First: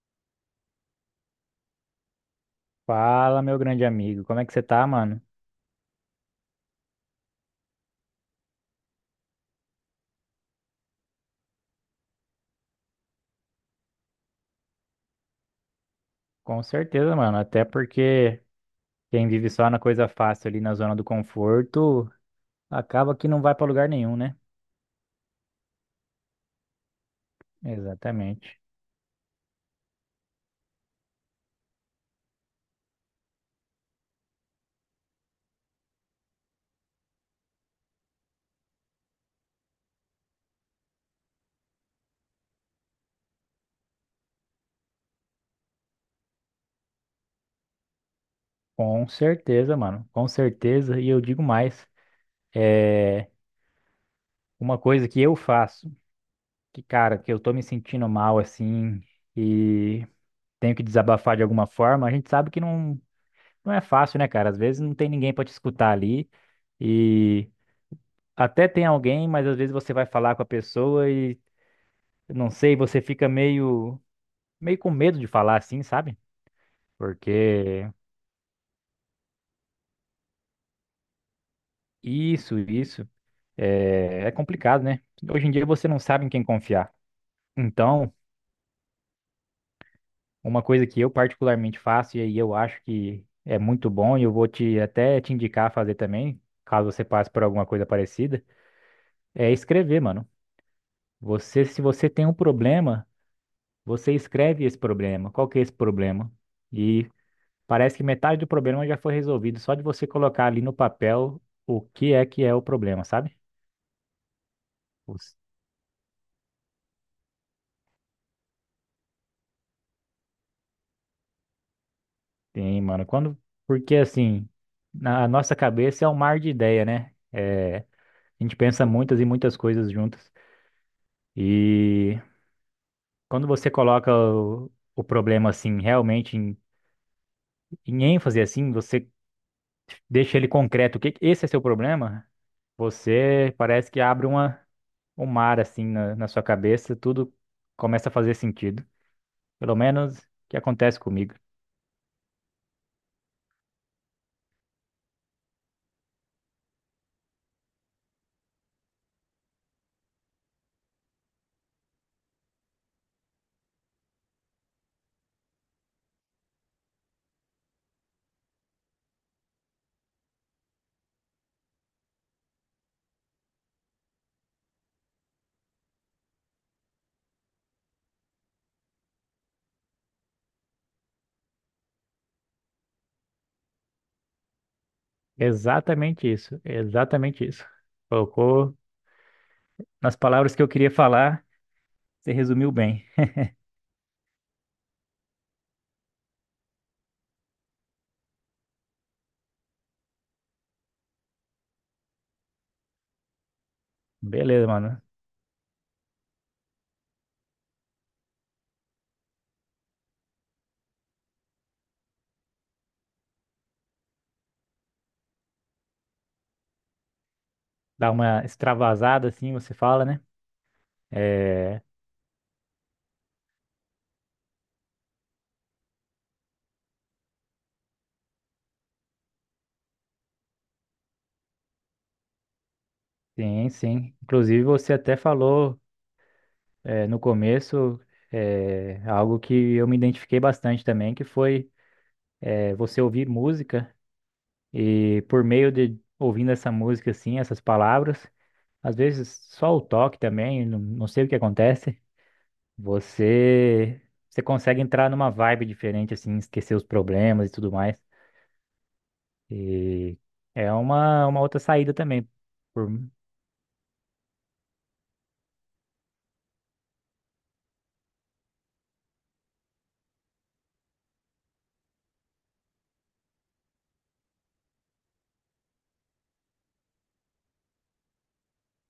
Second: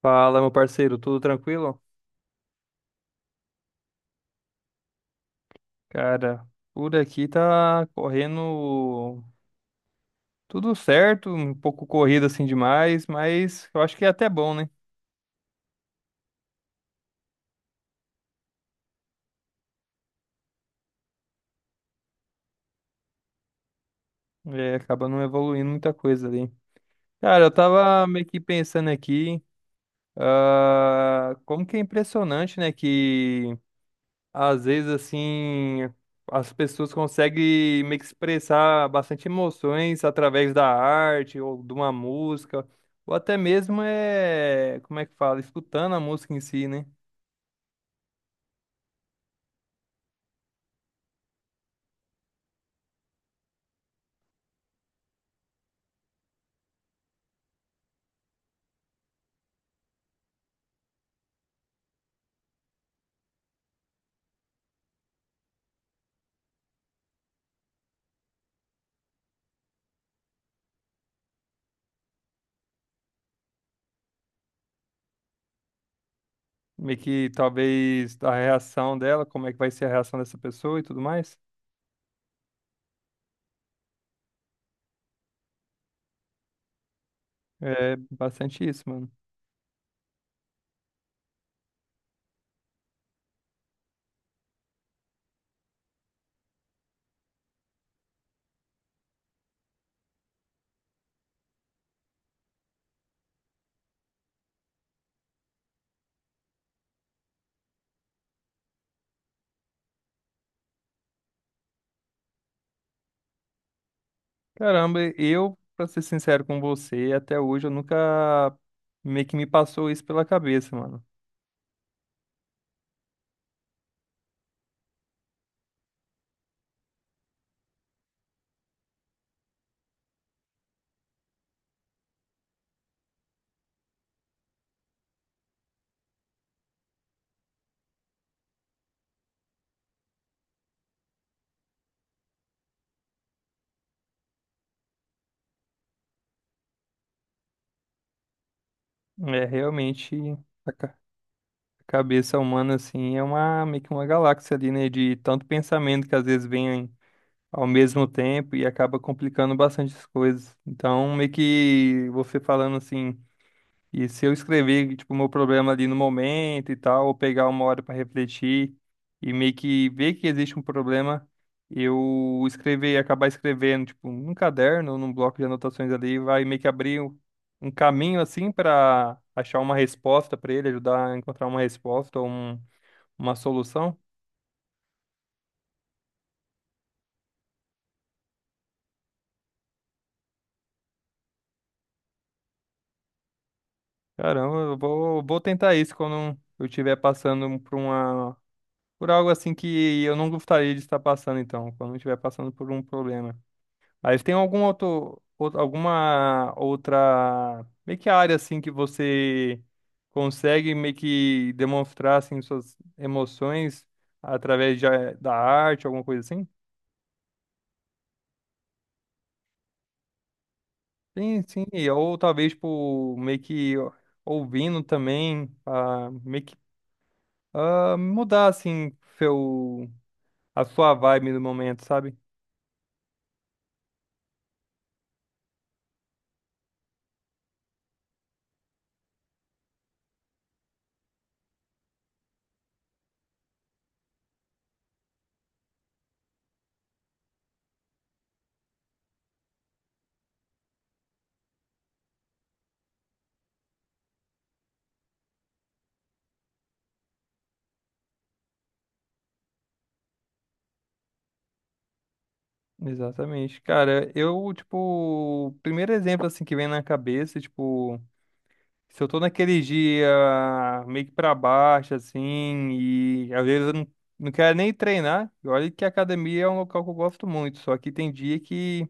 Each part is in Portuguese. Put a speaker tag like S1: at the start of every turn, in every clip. S1: Fala, meu parceiro, tudo tranquilo?
S2: Fala, meu grande amigo. Como é que você tá, mano?
S1: Cara, por aqui tá correndo tudo certo, um pouco corrido assim demais, mas eu acho que é até bom, né?
S2: Com certeza, mano. Até porque quem vive só na coisa fácil ali na zona do conforto acaba que não vai pra lugar nenhum, né?
S1: É, acaba não evoluindo muita coisa ali. Cara, eu tava meio que
S2: Exatamente.
S1: pensando aqui, como que é impressionante, né, que às vezes, assim, as pessoas conseguem meio que expressar bastante emoções através da arte ou de uma música, ou até mesmo como é que fala, escutando a música em si, né?
S2: Com certeza, mano. Com certeza. E eu digo mais, uma coisa que eu faço, que, cara, que eu tô me sentindo mal assim e tenho que desabafar de alguma forma, a gente sabe que não, não é fácil, né, cara? Às vezes não tem ninguém pra te escutar ali e até tem alguém, mas às vezes você vai falar com a pessoa e eu não sei, você fica meio com medo de falar assim, sabe?
S1: Meio que
S2: Porque
S1: talvez a reação dela, como é que vai ser a reação dessa pessoa e tudo mais.
S2: isso é complicado, né? Hoje em dia você não sabe em quem confiar.
S1: É
S2: Então,
S1: bastante isso, mano.
S2: uma coisa que eu particularmente faço, e aí eu acho que é muito bom, e eu vou te até te indicar a fazer também, caso você passe por alguma coisa parecida, é escrever, mano. Se você tem um problema, você escreve esse problema. Qual que é esse problema? E parece que metade do problema já foi resolvido só de você colocar ali no papel o que é o problema, sabe?
S1: Caramba,
S2: Os-
S1: eu, pra ser sincero com você, até hoje eu nunca meio que me passou isso pela cabeça, mano.
S2: Tem, mano. Porque assim, na nossa cabeça é um mar de ideia, né? É, a gente pensa muitas e muitas coisas juntas. E quando você coloca o problema assim, realmente em ênfase assim, você deixa ele concreto. O que esse é seu problema? Você parece que abre um mar assim na sua cabeça, tudo começa a fazer sentido.
S1: É
S2: Pelo menos
S1: realmente.
S2: que acontece comigo.
S1: A cabeça humana, assim, é uma, meio que uma galáxia ali, né? De tanto pensamento que às vezes vem ao mesmo tempo e acaba complicando bastante as coisas. Então, meio que você falando assim. E se eu escrever, tipo, o meu problema ali no momento e tal, ou pegar uma hora para refletir e meio que ver que existe um problema, eu escrever, acabar escrevendo, tipo, num caderno ou num bloco de anotações ali, vai meio que abrir um caminho assim para achar uma resposta para ele, ajudar a encontrar uma resposta ou uma solução.
S2: Exatamente isso, exatamente isso. Colocou nas palavras que eu queria falar, você resumiu bem.
S1: Caramba, eu vou, tentar isso quando eu estiver passando por uma, por algo assim que eu não gostaria de estar passando, então, quando eu estiver passando por um problema. Aí você tem algum
S2: Beleza, mano.
S1: outro, alguma outra meio que área assim que você consegue meio que demonstrar assim suas emoções através da arte, alguma coisa assim?
S2: Dá uma extravasada assim, você fala, né?
S1: Sim, sim,
S2: É,
S1: e ou talvez tipo meio que ó, ouvindo também, meio que mudar assim seu a sua vibe no momento, sabe?
S2: sim, sim. Inclusive, você até falou no começo algo que eu me identifiquei bastante também, que foi você ouvir música e por meio de ouvindo essa música assim, essas palavras, às vezes só o toque também, não não sei o que acontece. Você, você consegue entrar numa vibe diferente, assim, esquecer os problemas e tudo mais. E é uma outra saída também. Por,
S1: Exatamente. Cara, eu tipo, o primeiro exemplo assim que vem na cabeça, tipo, se eu tô naquele dia meio que pra baixo, assim, e às vezes eu não, não quero nem treinar, e olha que a academia é um local que eu gosto muito, só que tem dia que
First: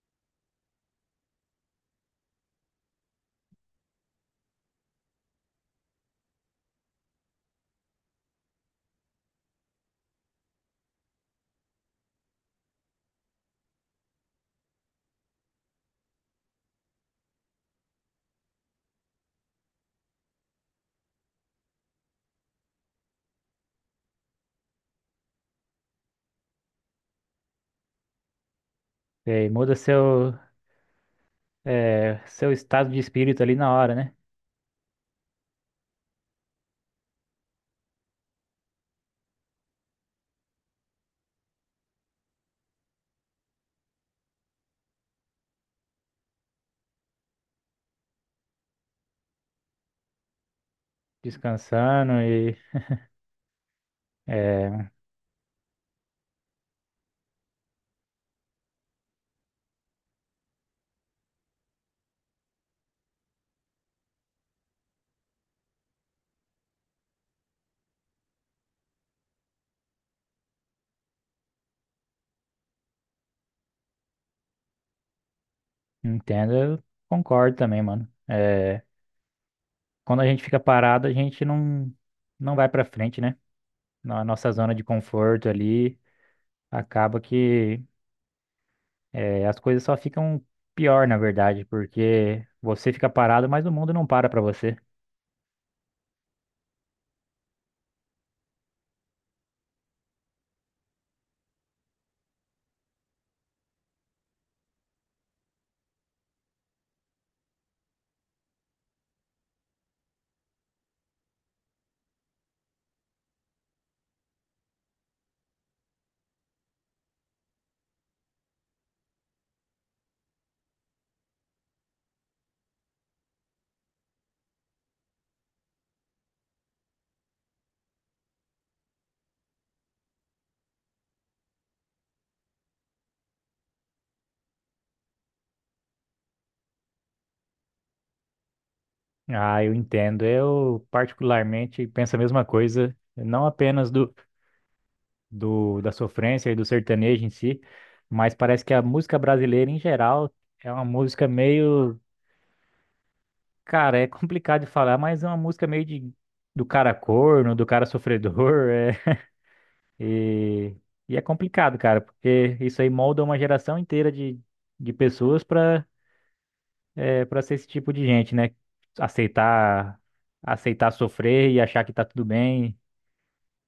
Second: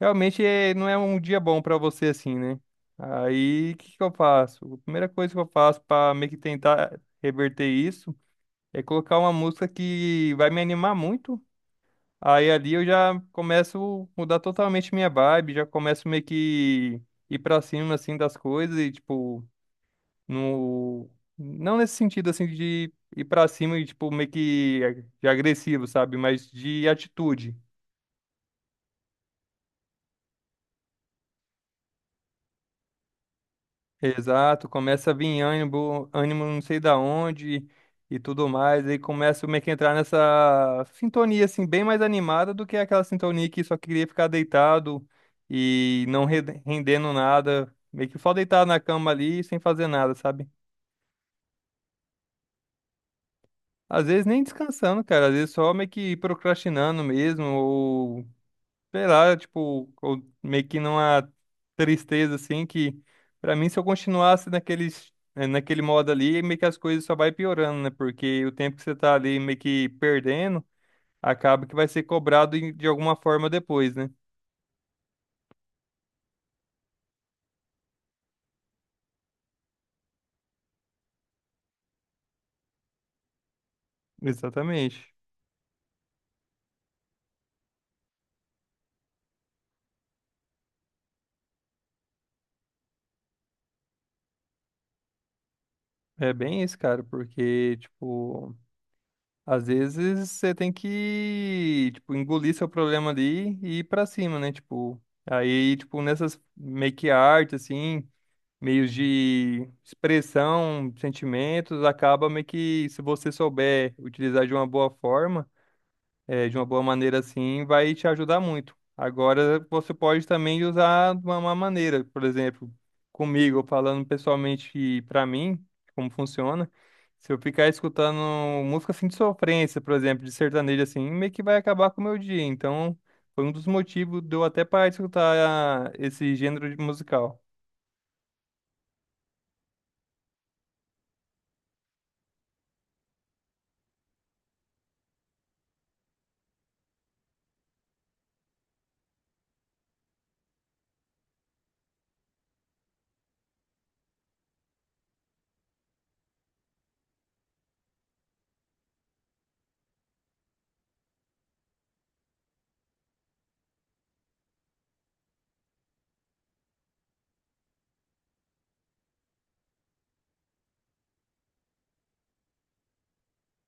S1: realmente não é um dia bom pra você, assim, né? Aí, o que que eu faço? A primeira coisa que eu faço pra meio que tentar reverter isso é colocar uma música que vai me animar muito. Aí ali eu já começo a mudar totalmente minha vibe, já começo meio que ir pra cima, assim, das coisas e, tipo. No... Não nesse sentido, assim, de ir pra cima e, tipo, meio que de agressivo, sabe? Mas de atitude.
S2: Muda seu estado de espírito ali na hora, né?
S1: Exato, começa a vir ânimo, ânimo não sei da onde e tudo mais. Aí começa meio que entrar nessa sintonia, assim, bem mais animada do que aquela sintonia que só queria ficar deitado e não rendendo nada. Meio que só deitado na cama ali sem fazer nada, sabe?
S2: Descansando.
S1: Às vezes nem
S2: É,
S1: descansando, cara. Às vezes só meio que procrastinando mesmo, sei lá, tipo, eu meio que numa tristeza assim que, pra mim, se eu continuasse naquele modo ali, meio que as coisas só vai piorando, né? Porque o tempo que você tá ali meio que perdendo, acaba que vai ser cobrado de alguma forma depois, né?
S2: Entendo, eu concordo também, mano. É, quando a gente fica parado, a gente não, não vai pra frente, né? Na nossa zona de
S1: Exatamente.
S2: conforto ali, acaba que. É, as coisas só ficam pior, na verdade, porque você fica parado, mas o mundo não para pra você.
S1: É bem isso, cara, porque tipo, às vezes você tem que, tipo, engolir seu problema ali e ir pra cima, né? Tipo, aí, tipo, nessas make art assim, meios de expressão, sentimentos, acaba meio que, se você souber utilizar de uma boa forma, de uma boa maneira assim, vai te ajudar muito. Agora, você pode também usar de uma má maneira, por exemplo, comigo, falando pessoalmente para mim, como funciona. Se eu ficar escutando música assim de sofrência, por exemplo, de sertanejo assim, meio que vai acabar com o meu dia. Então, foi um dos motivos de eu até parar de escutar esse gênero de musical.
S2: Ah, eu entendo. Eu particularmente penso a mesma coisa, não apenas do, do da sofrência e do sertanejo em si, mas parece que a música brasileira em geral é uma música meio, cara, é complicado de falar, mas é uma música meio de do cara corno, do cara sofredor, é. E é complicado, cara, porque isso aí molda uma geração inteira de pessoas pra ser esse tipo de gente, né? Aceitar, aceitar sofrer e achar que tá tudo bem.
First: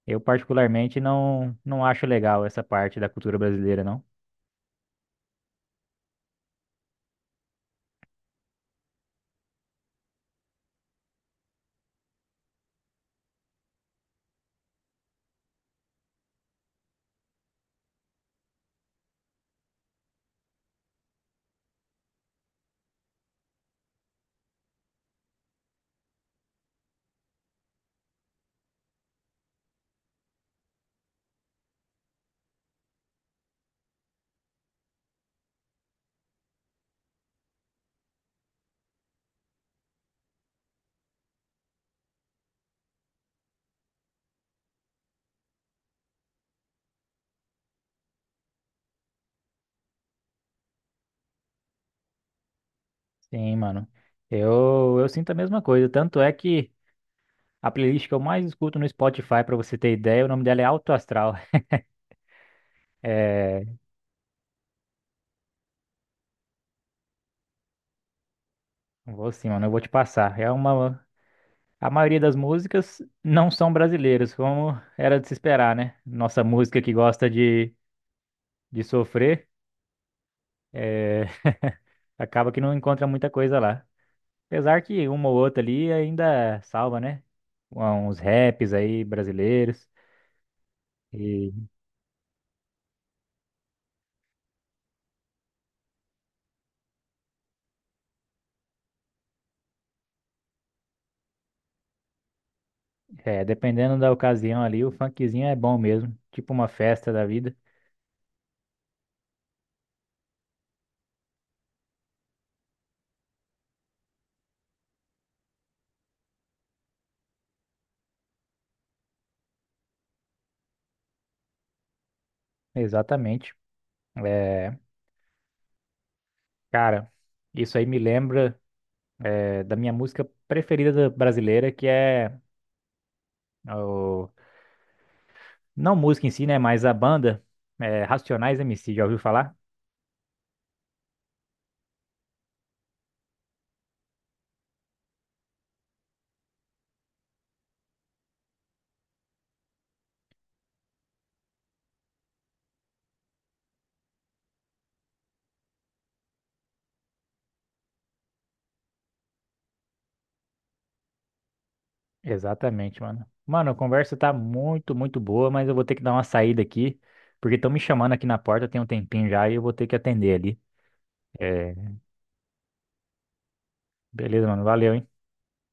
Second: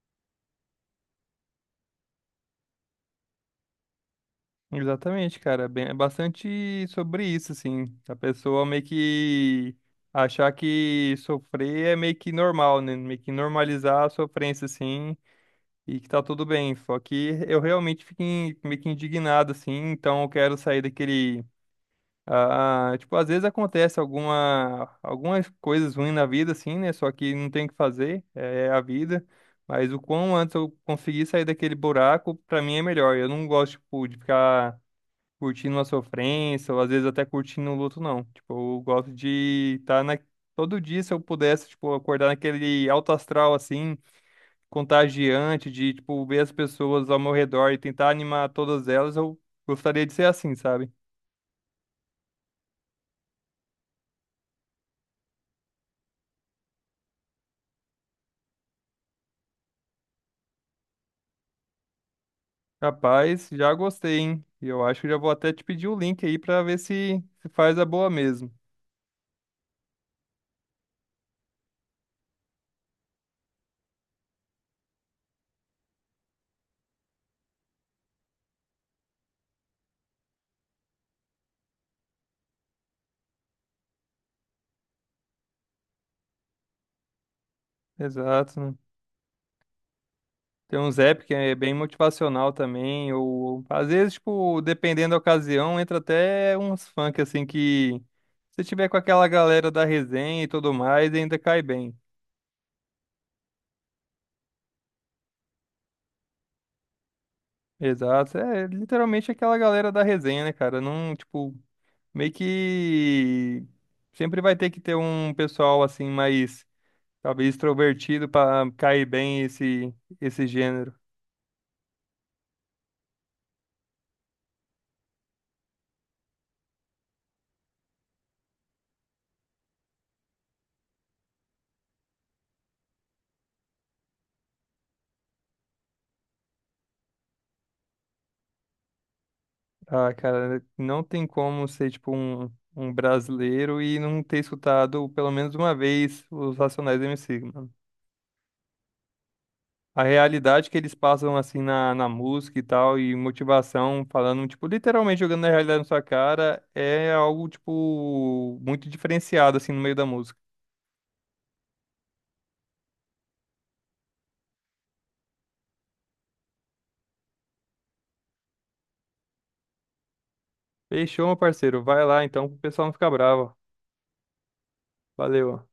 S2: Eu particularmente não, não acho legal essa parte da cultura brasileira, não.
S1: Exatamente, cara. Bem, é bastante sobre isso, assim. A pessoa meio que achar que sofrer é meio que normal, né? Meio que normalizar a sofrência, assim, e que tá tudo bem. Só que eu realmente fico meio que indignado, assim, então eu quero sair daquele. Ah, tipo, às vezes acontece algumas coisas ruins na vida, assim, né? Só que não tem o que fazer, é a vida. Mas o quão antes eu conseguir sair daquele buraco, pra mim é melhor. Eu não gosto, tipo, de ficar curtindo a sofrência, ou às vezes até curtindo o luto, não. Tipo, eu gosto de estar na... todo dia, se eu pudesse, tipo, acordar naquele alto astral, assim, contagiante, de, tipo, ver as pessoas ao meu redor e tentar animar todas elas, eu gostaria de ser assim, sabe?
S2: Sim, mano. Eu sinto a mesma coisa. Tanto é que a playlist que eu mais escuto no Spotify, pra você ter ideia, o nome dela é Alto Astral.
S1: Rapaz,
S2: É,
S1: já gostei, hein? E eu acho que já vou até te pedir o link aí pra ver se, se faz a boa mesmo.
S2: vou sim, mano, eu vou te passar. A maioria das músicas não são brasileiras, como era de se esperar, né? Nossa música que gosta de sofrer. é, Acaba que não encontra muita coisa lá. Apesar que uma ou outra ali ainda salva, né? Uns
S1: Exato,
S2: raps
S1: né?
S2: aí brasileiros.
S1: Tem uns app que
S2: E
S1: é bem motivacional também, ou às vezes, tipo, dependendo da ocasião, entra até uns funk assim que, se tiver com aquela galera da resenha e tudo mais, ainda cai bem.
S2: Dependendo da ocasião ali, o funkzinho é bom mesmo. Tipo uma festa da vida.
S1: Exato, é literalmente aquela galera da resenha, né, cara? Não, tipo, meio que sempre vai ter que ter um pessoal assim mais talvez extrovertido pra cair bem esse gênero.
S2: Exatamente. É, cara, isso aí me lembra da minha música preferida brasileira, que é o, não música em si, né? Mas a banda Racionais MC, já ouviu falar?
S1: Ah, cara, não tem como ser, tipo, um brasileiro e não ter escutado pelo menos uma vez os Racionais MC, mano. A realidade que eles passam, assim, na música e tal, e motivação, falando, tipo, literalmente jogando na realidade na sua cara, é algo, tipo, muito diferenciado, assim, no meio da música.
S2: Exatamente, mano. Mano, a conversa tá muito, muito boa, mas eu vou ter que dar uma saída aqui, porque estão me chamando aqui na porta, tem um tempinho já e eu vou ter que atender ali.
S1: Fechou, meu
S2: É,
S1: parceiro. Vai lá, então, pro pessoal não ficar bravo.
S2: beleza, mano. Valeu, hein?
S1: Valeu.